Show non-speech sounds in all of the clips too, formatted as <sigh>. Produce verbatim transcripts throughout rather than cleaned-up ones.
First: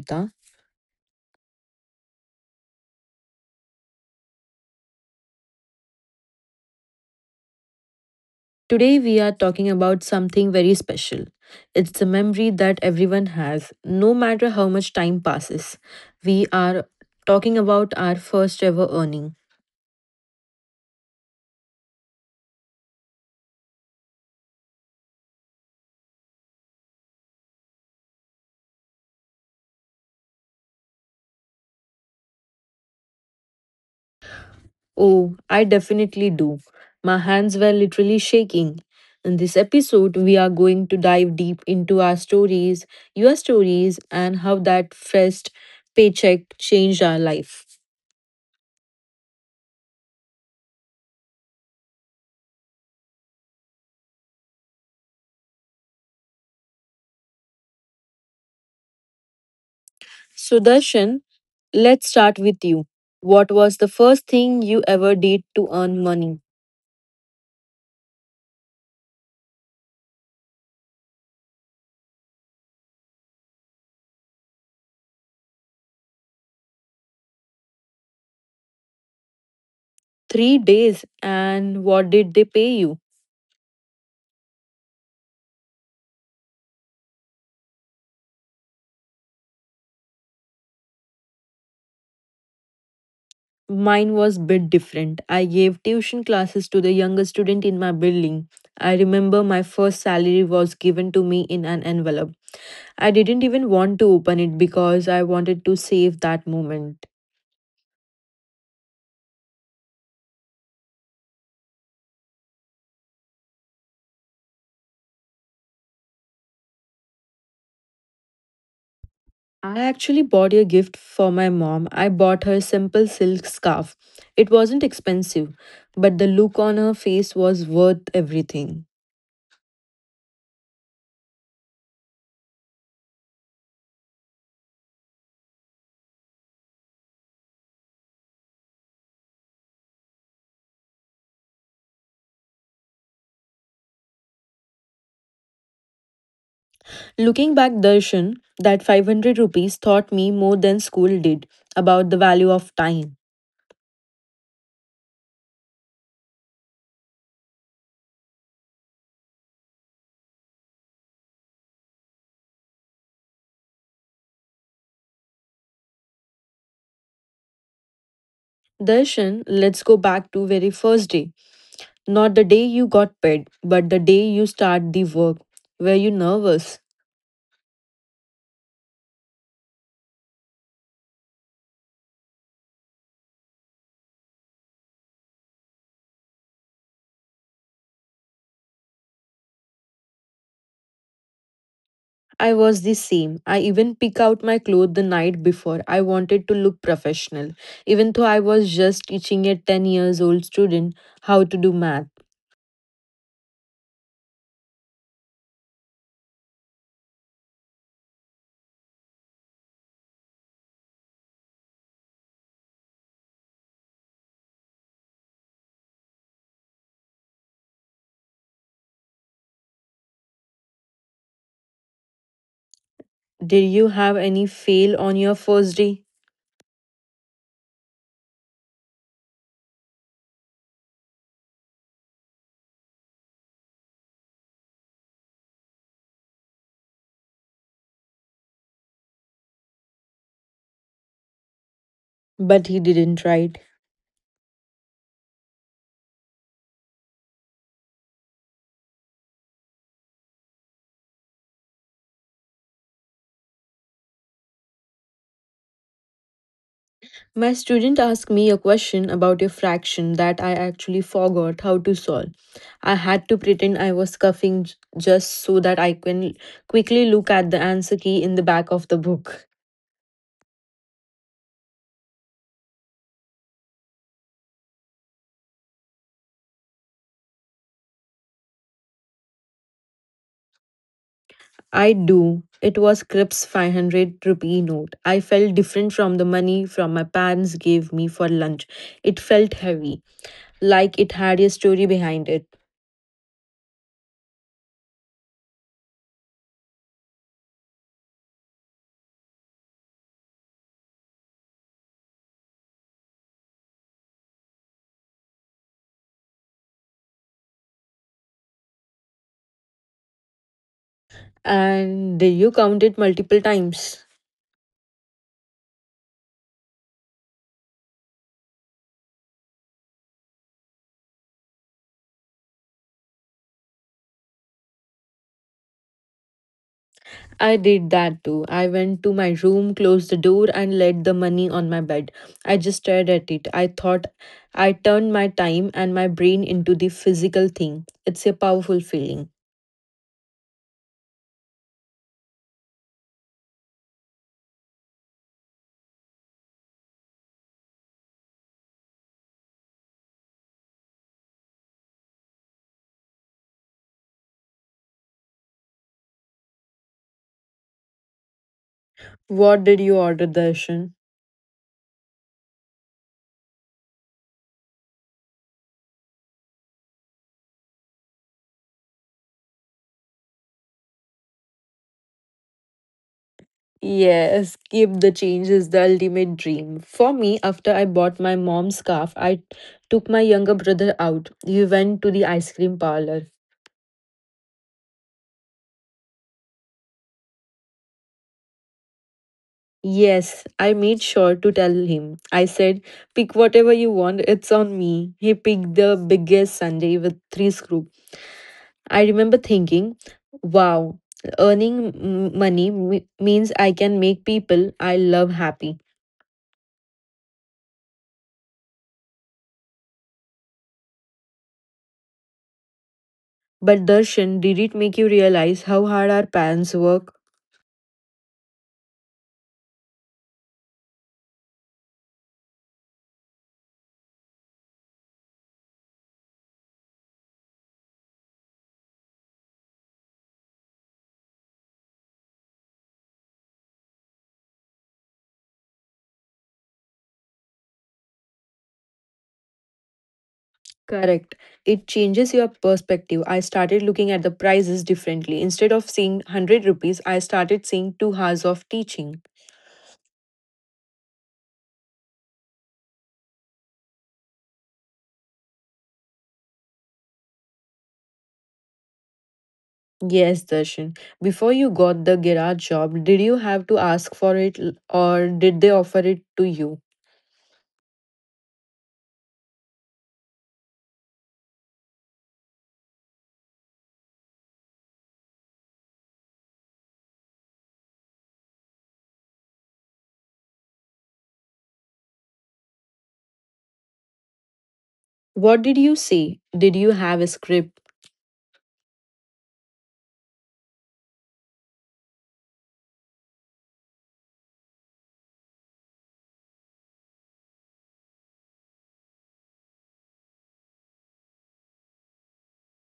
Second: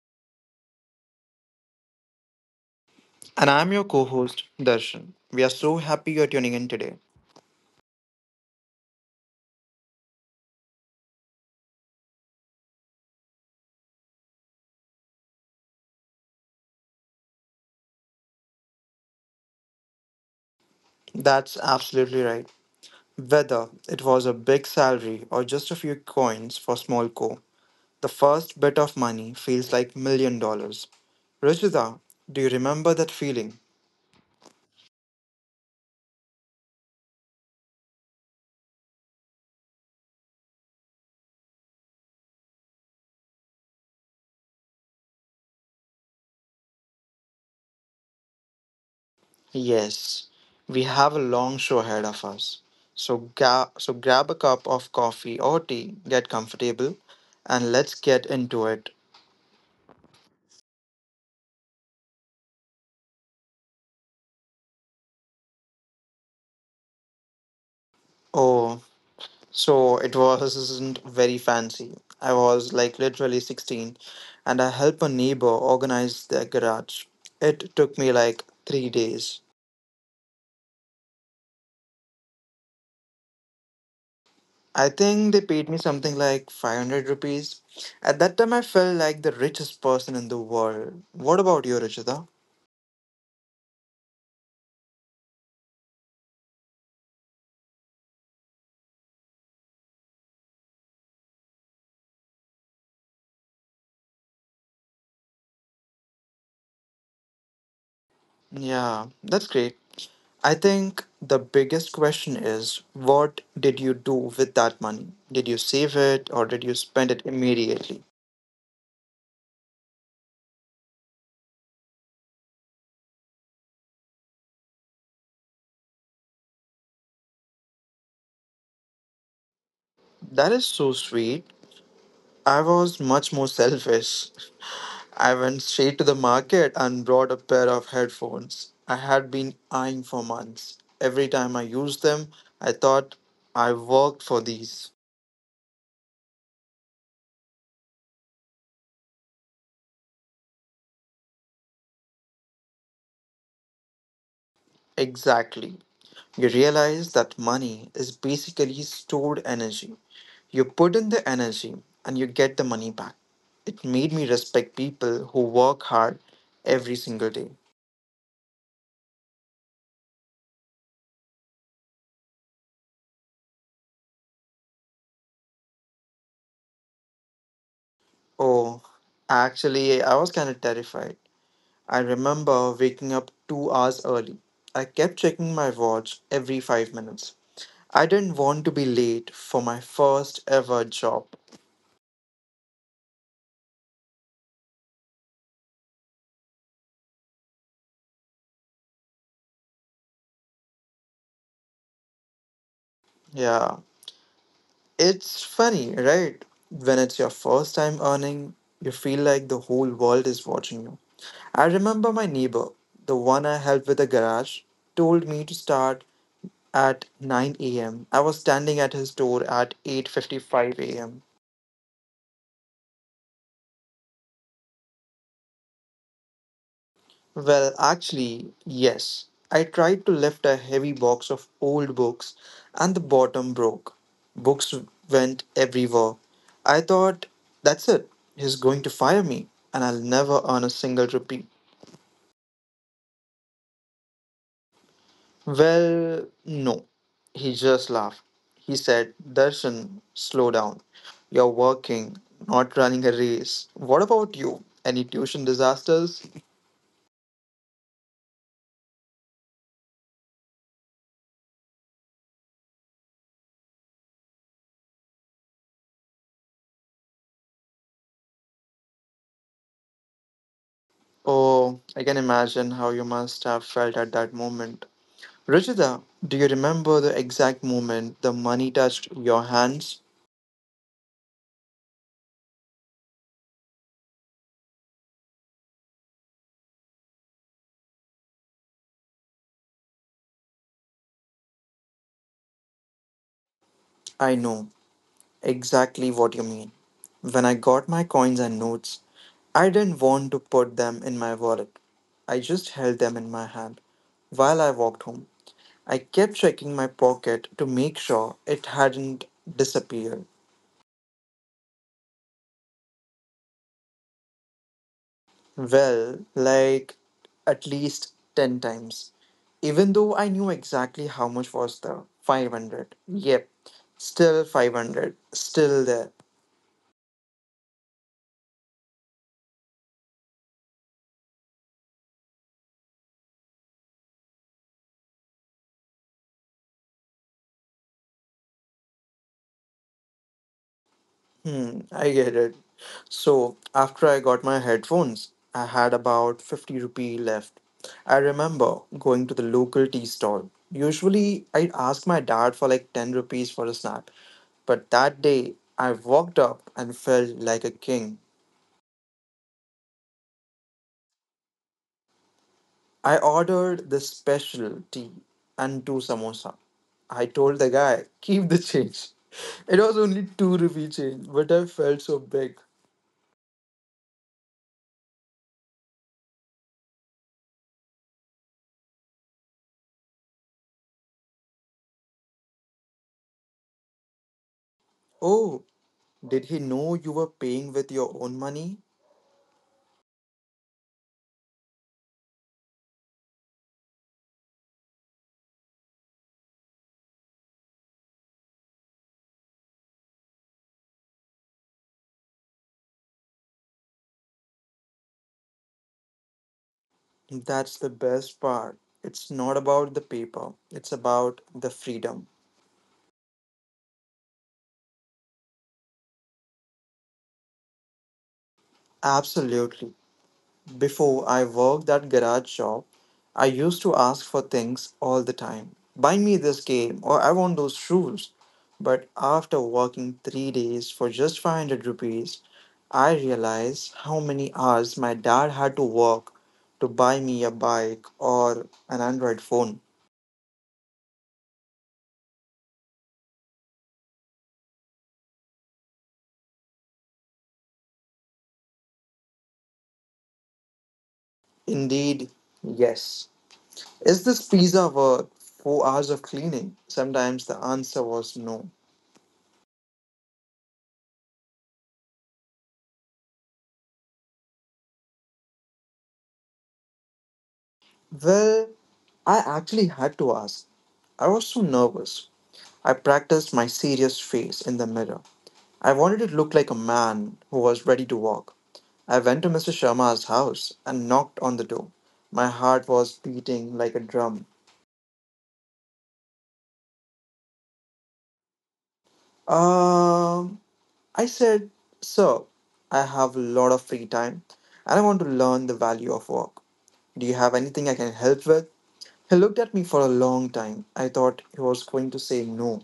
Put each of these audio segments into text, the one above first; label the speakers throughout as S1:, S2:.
S1: Ruchita.
S2: And I'm your co host, Darshan. We are so happy you're tuning in today.
S1: Today we are talking about something very special. It's a memory that everyone has, no matter how much time passes. We are talking about our first ever earning.
S2: That's absolutely right. Whether it was a big salary or just a few coins for small co, the first bit of money feels like million dollars. Ruchita, do you remember that feeling?
S1: Oh, I definitely do. My hands were literally shaking. In this episode, we are going to dive deep into our stories, your stories, and how that first paycheck changed our life.
S2: Yes, we have a long show ahead of us. So, ga- so grab a cup of coffee or tea, get comfortable, and let's get into it.
S1: Sudarshan, let's start with you. What was the first thing you ever did to earn money?
S2: Oh, so it wasn't very fancy. I was like literally sixteen and I helped a neighbor organize their garage. It took me like three days.
S1: Three days, and what did they pay you?
S2: I think they paid me something like five hundred rupees. At that time, I felt like the richest person in the world. What about you, Rachita?
S1: Mine was bit different. I gave tuition classes to the younger student in my building. I remember my first salary was given to me in an envelope. I didn't even want to open it because I wanted to save that moment.
S2: Yeah, that's great. I think the biggest question is what did you do with that money? Did you save it or did you spend it immediately?
S1: I actually bought a gift for my mom. I bought her a simple silk scarf. It wasn't expensive, but the look on her face was worth everything.
S2: That is so sweet. I was much more selfish. I went straight to the market and bought a pair of headphones I had been eyeing for months. Every time I used them, I thought I worked for these.
S1: Looking back, Darshan, that five hundred rupees taught me more than school did about the value of time.
S2: Exactly. You realize that money is basically stored energy. You put in the energy and you get the money back. It made me respect people who work hard every single day.
S1: Darshan, let's go back to very first day. Not the day you got paid, but the day you start the work. Were you nervous?
S2: Oh, actually, I was kind of terrified. I remember waking up two hours early. I kept checking my watch every five minutes. I didn't want to be late for my first ever job.
S1: I was the same. I even pick out my clothes the night before. I wanted to look professional, even though I was just teaching a ten years old student how to do math.
S2: Yeah, it's funny, right? When it's your first time earning, you feel like the whole world is watching you. I remember my neighbor, the one I helped with the garage, told me to start at nine a m. I was standing at his door at eight fifty-five a m.
S1: Did you have any fail on your first day?
S2: Well, actually, yes. I tried to lift a heavy box of old books and the bottom broke. Books went everywhere. I thought, that's it. He's going to fire me and I'll never earn a single rupee.
S1: But he didn't, right?
S2: Well, no. He just laughed. He said, Darshan, slow down. You're working, not running a race. What about you? Any tuition disasters?
S1: My student asked me a question about a fraction that I actually forgot how to solve. I had to pretend I was coughing j- just so that I can quickly look at the answer key in the back of the book.
S2: Oh, I can imagine how you must have felt at that moment. Rajita, do you remember the exact moment the money touched your hands?
S1: I do. It was Crips five hundred rupee note. I felt different from the money from my parents gave me for lunch. It felt heavy, like it had a story behind it.
S2: I know exactly what you mean. When I got my coins and notes, I didn't want to put them in my wallet. I just held them in my hand while I walked home. I kept checking my pocket to make sure it hadn't disappeared.
S1: And did you count it multiple times?
S2: Well, like at least ten times. Even though I knew exactly how much was the five hundred. Yep, still five hundred. Still there.
S1: I did that too. I went to my room, closed the door, and laid the money on my bed. I just stared at it. I thought I turned my time and my brain into the physical thing. It's a powerful feeling.
S2: Hmm, I get it. So, after I got my headphones, I had about fifty rupee left. I remember going to the local tea stall. Usually, I'd ask my dad for like ten rupees for a snack. But that day, I walked up and felt like a king.
S1: What did you order, Darshan?
S2: I ordered the special tea and two samosa. I told the guy, keep the change. <laughs> It was only two rupee change, but I felt so big.
S1: Yes, keep the change is the ultimate dream. For me, after I bought my mom's scarf, I took my younger brother out. He went to the ice cream parlor.
S2: Oh, did he know you were paying with your own money?
S1: Yes, I made sure to tell him. I said, pick whatever you want, it's on me. He picked the biggest sundae with three scoops. I remember thinking, wow, earning m- money me- means I can make people I love happy.
S2: That's the best part. It's not about the paper, it's about the freedom.
S1: But Darshan, did it make you realize how hard our parents work?
S2: Absolutely. Before I worked that garage shop, I used to ask for things all the time. Buy me this game or I want those shoes. But after working three days for just five hundred rupees, I realized how many hours my dad had to work to buy me a bike or an Android phone.
S1: Correct. It changes your perspective. I started looking at the prices differently. Instead of seeing one hundred rupees, I started seeing two hours of teaching.
S2: Indeed, yes. Is this pizza worth four hours of cleaning? Sometimes the answer was no.
S1: Yes, Darshan. Before you got the garage job, did you have to ask for it l- or did they offer it to you?
S2: Well, I actually had to ask. I was so nervous. I practiced my serious face in the mirror. I wanted it to look like a man who was ready to walk. I went to mister Sharma's house and knocked on the door. My heart was beating like a drum.
S1: What did you say? Did you have a script?
S2: Um, I said, sir, I have a lot of free time and I want to learn the value of work. Do you have anything I can help with? He looked at me for a long time. I thought he was going to say no.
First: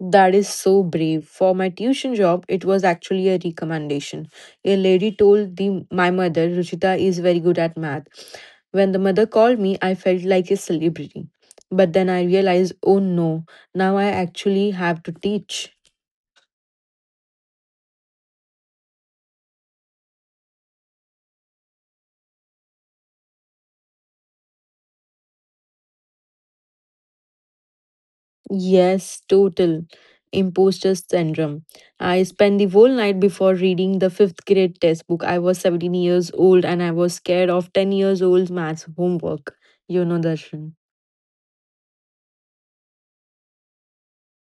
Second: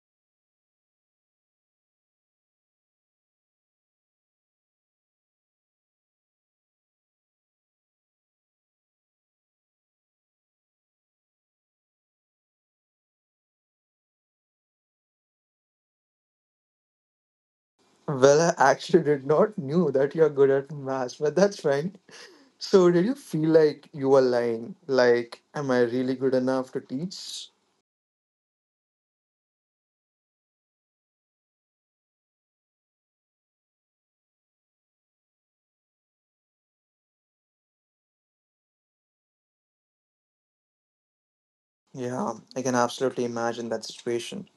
S1: That is so brave. For my tuition job, it was actually a recommendation. A lady told the, my mother, Ruchita is very good at math. When the mother called me, I felt like a celebrity. But then I realized, oh no, now I actually have to teach.
S2: Well, I actually did not knew that you're good at maths, but that's fine. So, did you feel like you were lying? Like, am I really good enough to teach?
S1: Yes, total. Imposter syndrome. I spent the whole night before reading the fifth grade textbook. I was seventeen years old and I was scared of ten years old maths homework. You know, Darshan.
S2: Yeah, I can absolutely imagine that situation.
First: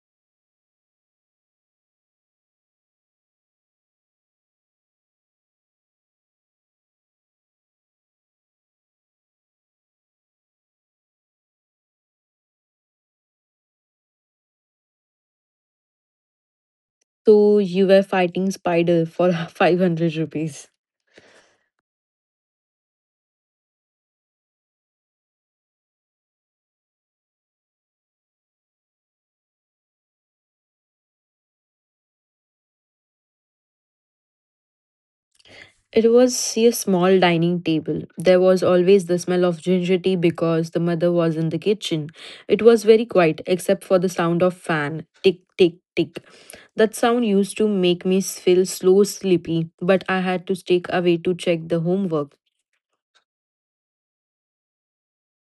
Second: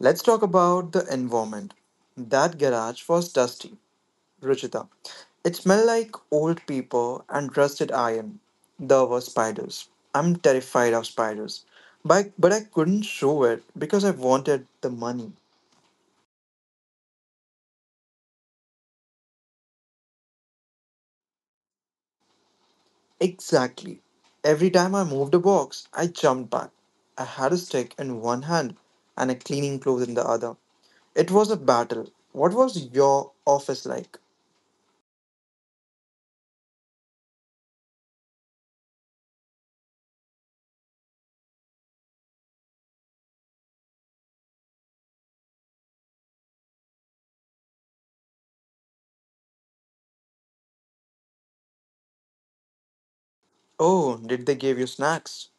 S2: Let's talk about the environment. That garage was dusty, Ruchita. It smelled like old paper and rusted iron. There were spiders. I'm terrified of spiders. But, but I couldn't show it because I wanted the money.
S1: So you were fighting spider for <laughs> five hundred rupees.
S2: Exactly. Every time I moved a box, I jumped back. I had a stick in one hand and a cleaning cloth in the other. It was a battle. What was your office like?
S1: It was a small dining table. There was always the smell of ginger tea because the mother was in the kitchen. It was very quiet except for the sound of fan. Tick, tick, tick. That sound used to make me feel slow sleepy, but I had to stay away to check the homework.
S2: Oh, did they give you snacks?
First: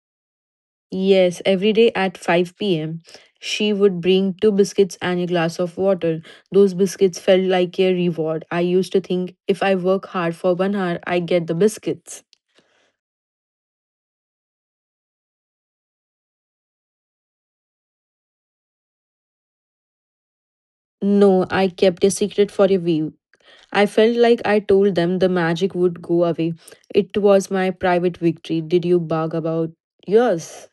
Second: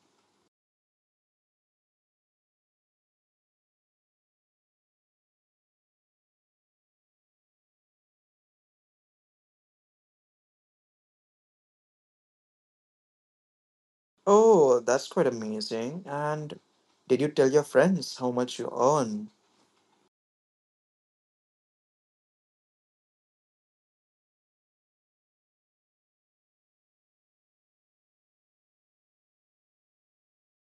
S1: Yes, every day at five p m, she would bring two biscuits and a glass of water. Those biscuits felt like a reward. I used to think if I work hard for one hour, I get the biscuits.
S2: Oh, that's quite amazing. And did you tell your friends how much you earn?
S1: No, I kept a secret for a week. I felt like I told them the magic would go away. It was my private victory. Did you bark about yours?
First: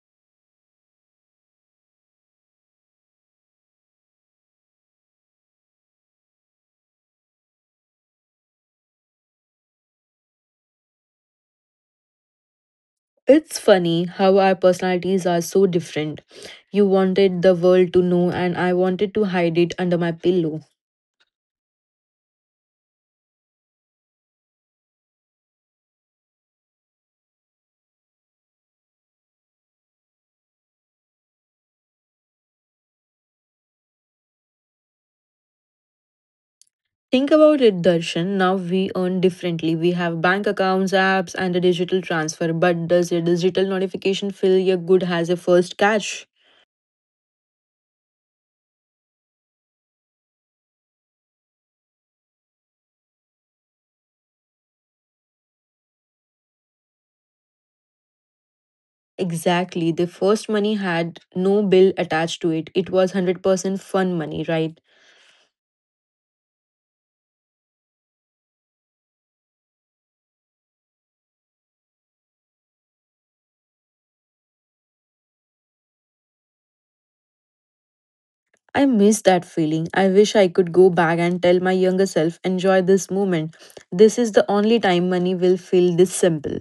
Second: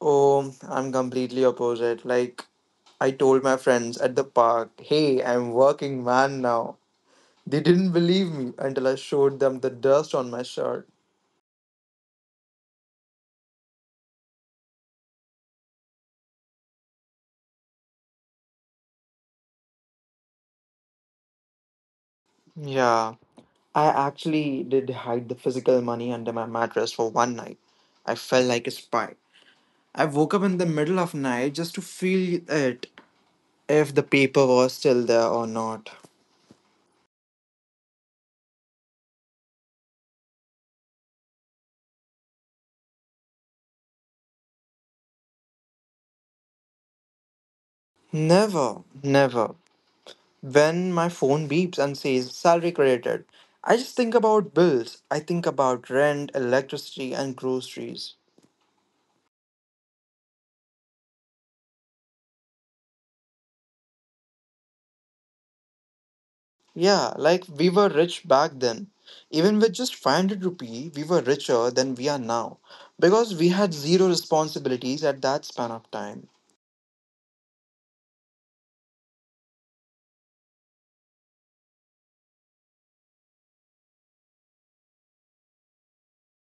S2: Oh, I'm completely opposite. Like, I told my friends at the park, hey, I'm working man now. They didn't believe me until I showed them the dust on my shirt.
S1: It's funny how our personalities are so different. You wanted the world to know, and I wanted to hide it under my pillow.
S2: Yeah, I actually did hide the physical money under my mattress for one night. I felt like a spy. I woke up in the middle of night just to feel it if the paper was still there or not.
S1: Think about it, Darshan. Now we earn differently. We have bank accounts, apps, and a digital transfer. But does a digital notification fill your good as a first cash?
S2: Never, never. When my phone beeps and says salary credited, I just think about bills. I think about rent, electricity and groceries.
S1: Exactly. The first money had no bill attached to it. It was one hundred percent fun money, right?
S2: Yeah, like we were rich back then. Even with just five hundred rupee, we were richer than we are now because we had zero responsibilities at that span of time.
S1: I miss that feeling. I wish I could go back and tell my younger self, enjoy this moment. This is the only time money will feel this simple.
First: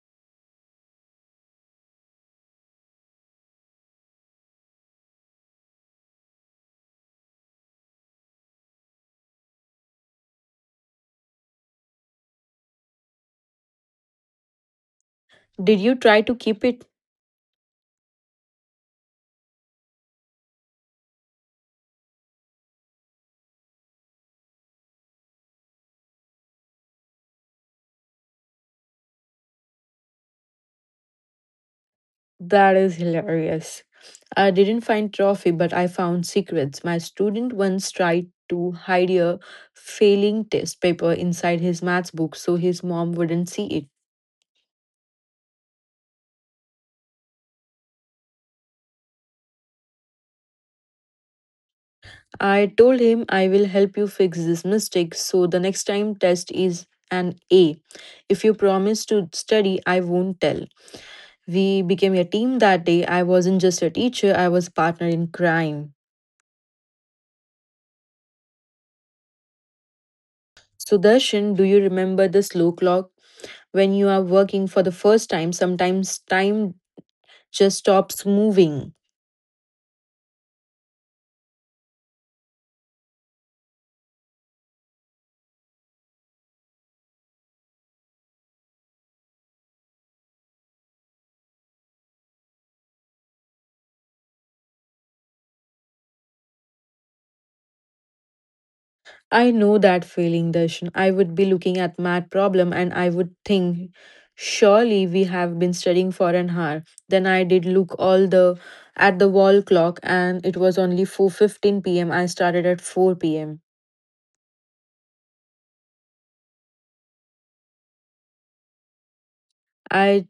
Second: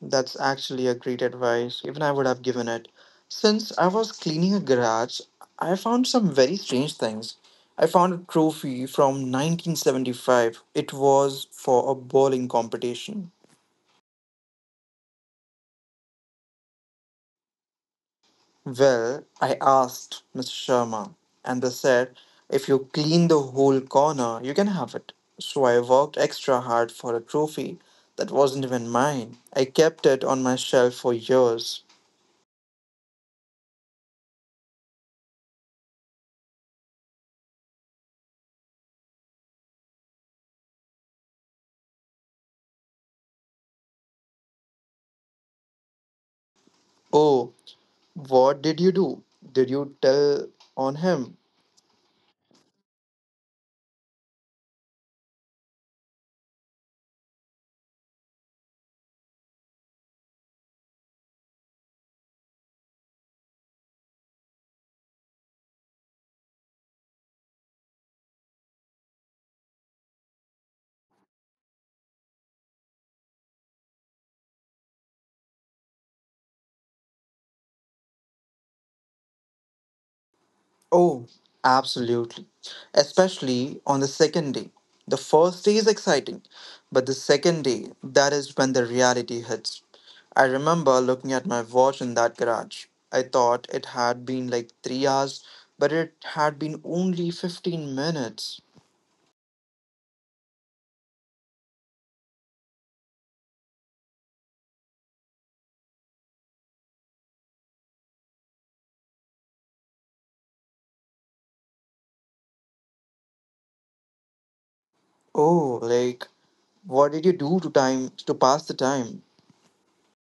S2: That's actually a great advice, even I would have given it. Since I was cleaning a garage, I found some very strange things. I found a trophy from nineteen seventy-five. It was for a bowling competition.
S1: Did you try to keep it?
S2: Well, I asked mister Sharma, and they said, if you clean the whole corner, you can have it. So I worked extra hard for a trophy that wasn't even mine. I kept it on my shelf for years.
S1: That is hilarious. I didn't find trophy, but I found secrets. My student once tried to hide a failing test paper inside his maths book so his mom wouldn't see it.
S2: Oh, what did you do? Did you tell on him?
S1: I told him I will help you fix this mistake so the next time test is an A. If you promise to study, I won't tell. We became a team that day. I wasn't just a teacher, I was a partner in crime. Sudarshan, do you remember the slow clock? When you are working for the first time, sometimes time just stops moving.
S2: Oh, absolutely. Especially on the second day. The first day is exciting, but the second day, that is when the reality hits. I remember looking at my watch in that garage. I thought it had been like three hours, but it had been only fifteen minutes.
S1: I know that feeling, Darshan. I would be looking at math problem and I would think, surely we have been studying for an hour. Then I did look all the at the wall clock and it was only four fifteen p m. I started at four p m.
S2: Oh, like, what did you do to time to pass the time? <laughs>
S1: I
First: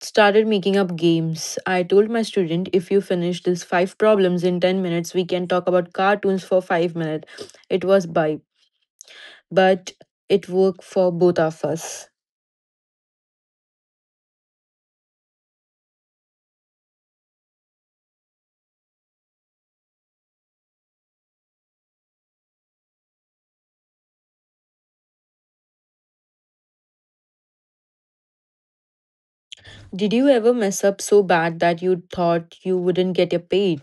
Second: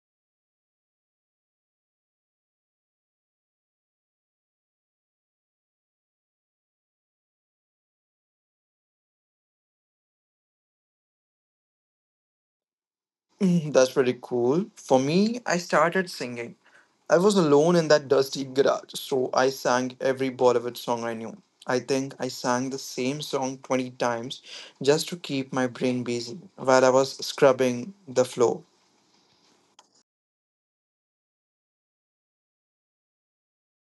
S1: started making up games. I told my student, if you finish these five problems in ten minutes, we can talk about cartoons for five minutes. It was by but it worked for both of us.
S2: Mm, that's pretty cool. For me, I started singing. I was alone in that dusty garage, so I sang every Bollywood song I knew. I think I sang the same song twenty times just to keep my brain busy while I was scrubbing the floor.
S1: Did you ever mess up so bad that you thought you wouldn't get your paid?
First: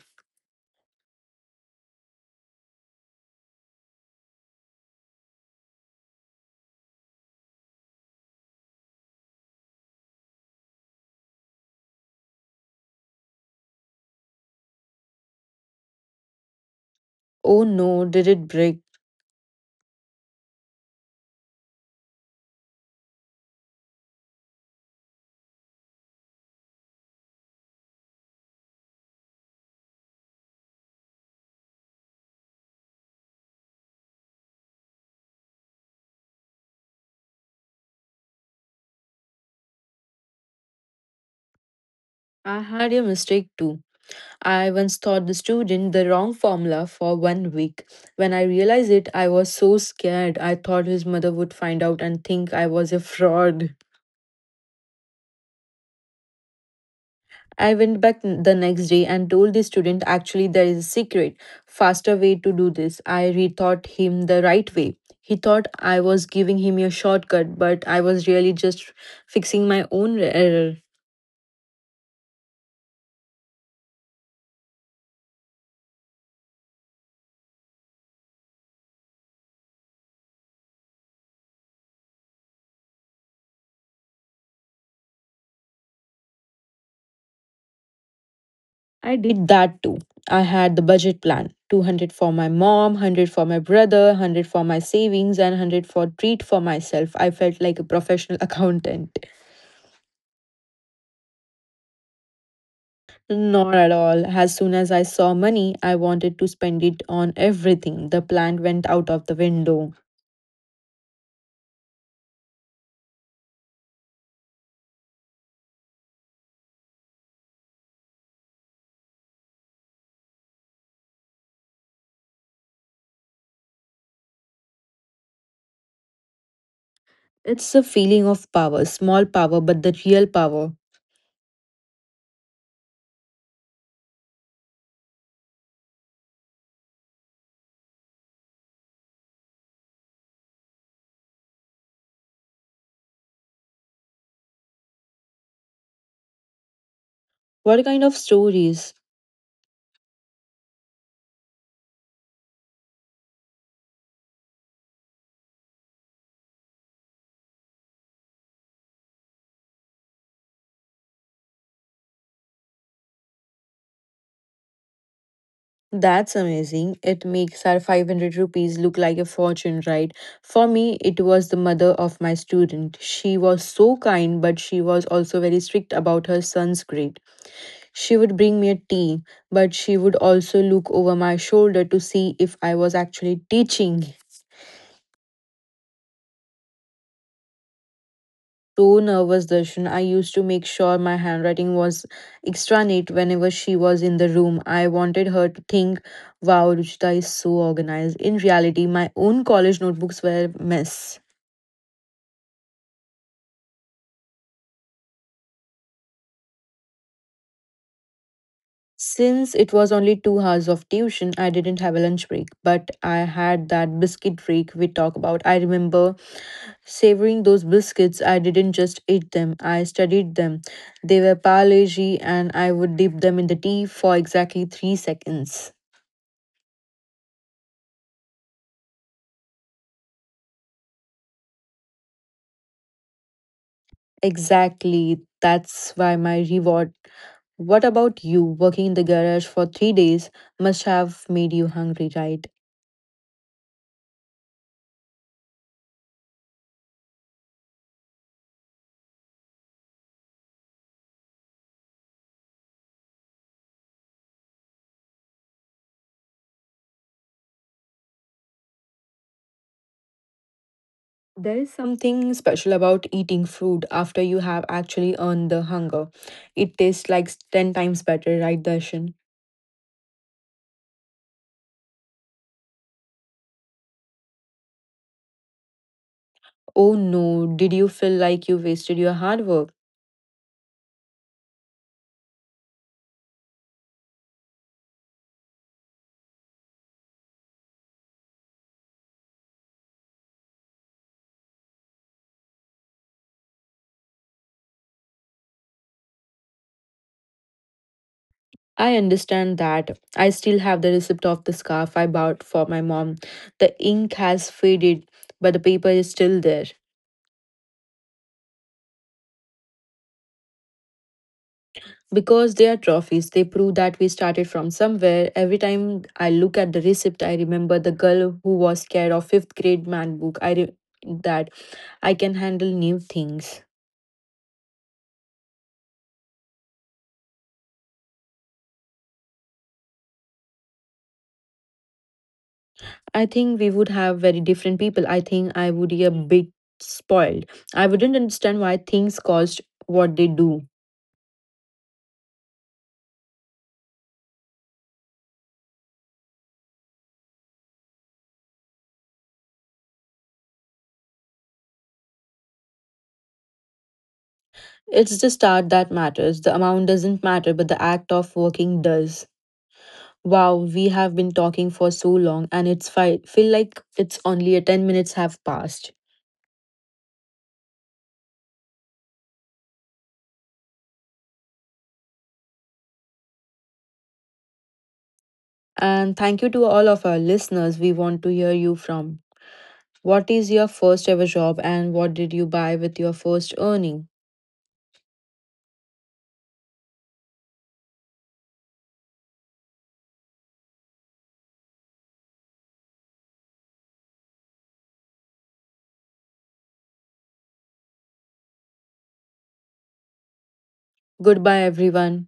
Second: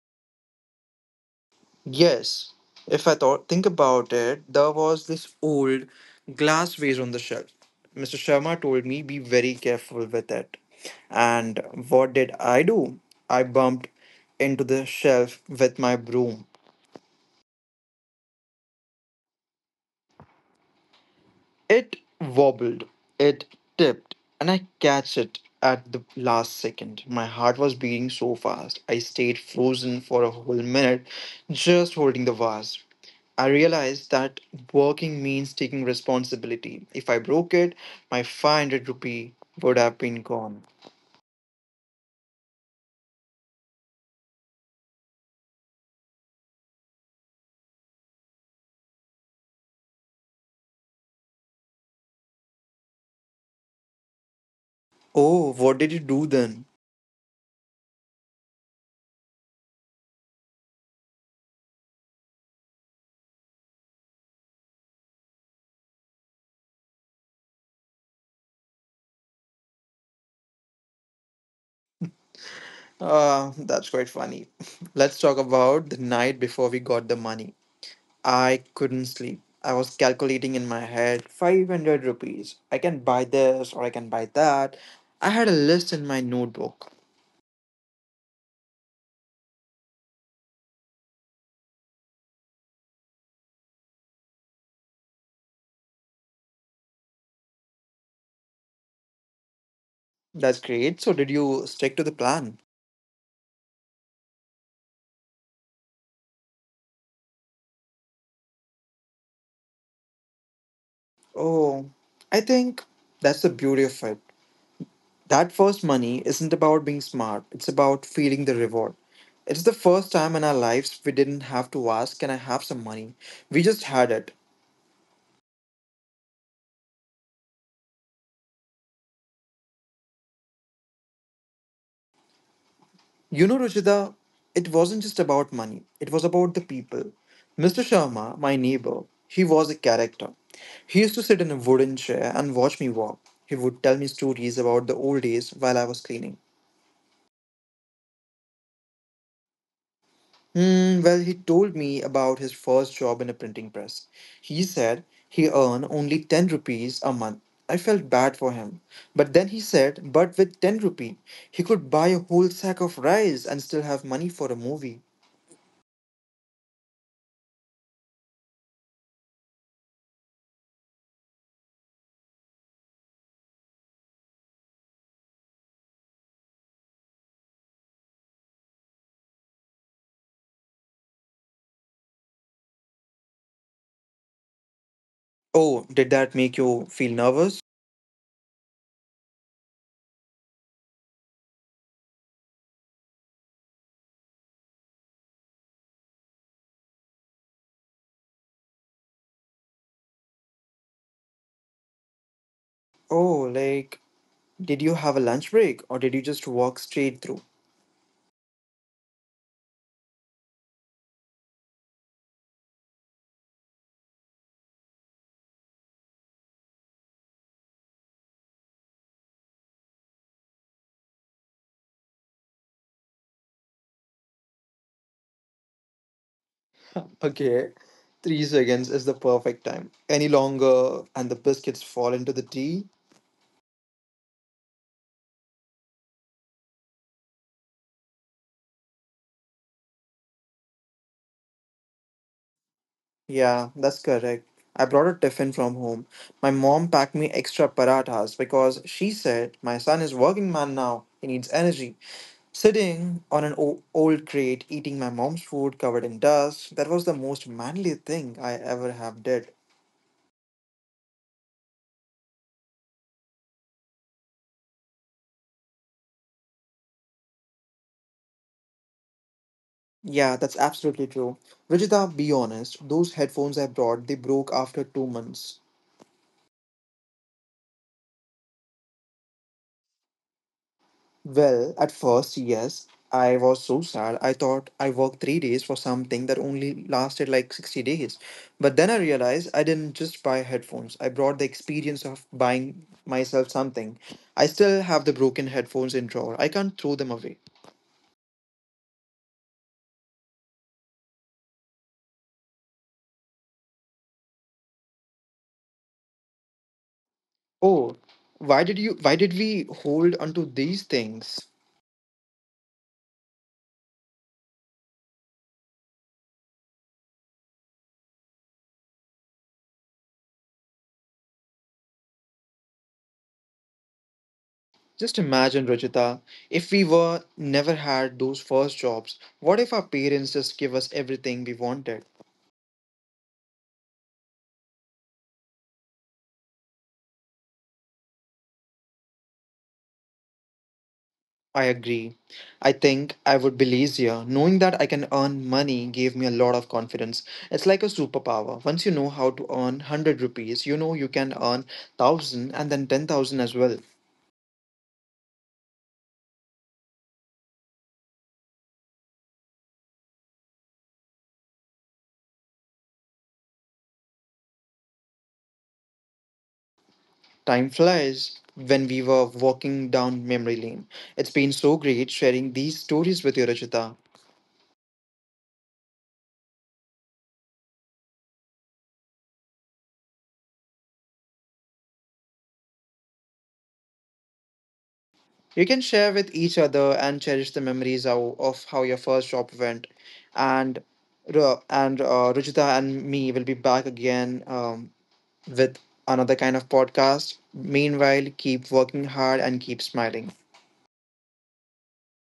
S2: Yes, if I thought, think about it, there was this old glass vase on the shelf. mister Sharma told me be very careful with it. And what did I do? I bumped into the shelf with my broom.
S1: Oh no, did it break?
S2: It wobbled, it tipped, and I catch it at the last second. My heart was beating so fast. I stayed frozen for a whole minute, just holding the vase. I realized that working means taking responsibility. If I broke it, my five hundred rupee would have been gone.
S1: I had a mistake too. I once taught the student the wrong formula for one week. When I realized it, I was so scared. I thought his mother would find out and think I was a fraud.
S2: Oh, what did you do then?
S1: I went back n- the next day and told the student actually there is a secret, faster way to do this. I rethought him the right way. He thought I was giving him a shortcut, but I was really just fixing my own error.
S2: Uh, that's quite funny. <laughs> Let's talk about the night before we got the money. I couldn't sleep. I was calculating in my head five hundred rupees. I can buy this or I can buy that. I had a list in my notebook.
S1: I did that too. I had the budget plan two hundred for my mom, one hundred for my brother, one hundred for my savings, and one hundred for treat for myself. I felt like a professional <laughs> accountant.
S2: That's great. So, did you stick to the plan?
S1: Not at all. As soon as I saw money, I wanted to spend it on everything. The plan went out of the window.
S2: Oh, I think that's the beauty of it. That first money isn't about being smart, it's about feeling the reward. It's the first time in our lives we didn't have to ask, can I have some money? We just had it.
S1: It's a feeling of power, small power, but the real power.
S2: You know, Ruchita, it wasn't just about money, it was about the people. mister Sharma, my neighbor, he was a character. He used to sit in a wooden chair and watch me walk. He would tell me stories about the old days while I was cleaning.
S1: What kind of stories?
S2: Hmm, well, he told me about his first job in a printing press. He said he earned only ten rupees a month. I felt bad for him. But then he said, but with ten rupee, he could buy a whole sack of rice and still have money for a movie.
S1: That's amazing. It makes our five hundred rupees look like a fortune, right? For me, it was the mother of my student. She was so kind, but she was also very strict about her son's grade. She would bring me a tea, but she would also look over my shoulder to see if I was actually teaching.
S2: Oh, did that make you feel nervous?
S1: So nervous, Darshan. I used to make sure my handwriting was extra neat whenever she was in the room. I wanted her to think, wow, Ruchita is so organized. In reality, my own college notebooks were a mess.
S2: Oh, like, did you have a lunch break or did you just walk straight through?
S1: Since it was only two hours of tuition, I didn't have a lunch break, but I had that biscuit break we talk about. I remember savoring those biscuits. I didn't just eat them, I studied them. They were parleji, and I would dip them in the tea for exactly three seconds.
S2: Okay, three seconds is the perfect time. Any longer and the biscuits fall into the tea?
S1: Exactly. That's why my reward. What about you? Working in the garage for three days must have made you hungry, right?
S2: Yeah, that's correct. I brought a tiffin from home. My mom packed me extra parathas because she said my son is working man now. He needs energy. Sitting on an o- old crate eating my mom's food covered in dust, that was the most manly thing I ever have did.
S1: There is something special about eating food after you have actually earned the hunger. It tastes like ten times better, right, Darshan?
S2: Yeah, that's absolutely true. Rajita, be honest, those headphones I brought, they broke after two months.
S1: Oh no, did you feel like you wasted your hard work?
S2: Well, at first, yes, I was so sad. I thought I worked three days for something that only lasted like sixty days. But then I realized I didn't just buy headphones, I brought the experience of buying myself something. I still have the broken headphones in drawer. I can't throw them away.
S1: I understand that. I still have the receipt of the scarf I bought for my mom. The ink has faded, but the paper is still there.
S2: Oh, why did you why did we hold onto these things?
S1: Because they are trophies, they prove that we started from somewhere. Every time I look at the receipt, I remember the girl who was scared of fifth grade man book i re- That I can handle new things.
S2: Just imagine, Rajita, if we were never had those first jobs, what if our parents just give us everything we wanted?
S1: I think we would have very different people. I think I would be a bit spoiled. I wouldn't understand why things cost what they do.
S2: I agree. I think I would be lazier. Knowing that I can earn money gave me a lot of confidence. It's like a superpower. Once you know how to earn one hundred rupees, you know you can earn one thousand and then ten thousand as well.
S1: It's the start that matters. The amount doesn't matter, but the act of working does. Wow, we have been talking for so long and it's fi- feel like it's only a ten minutes have passed.
S2: Time flies when we were walking down memory lane. It's been so great sharing these stories with you, Rajita.
S1: And thank you to all of our listeners. We want to hear you from. What is your first ever job and what did you buy with your first earning?
S2: You can share with each other and cherish the memories of, of how your first job went. And Ru- and uh, Ruchita and me will be back again um, with another kind of podcast. Meanwhile, keep working hard and keep smiling.
S1: Goodbye, everyone.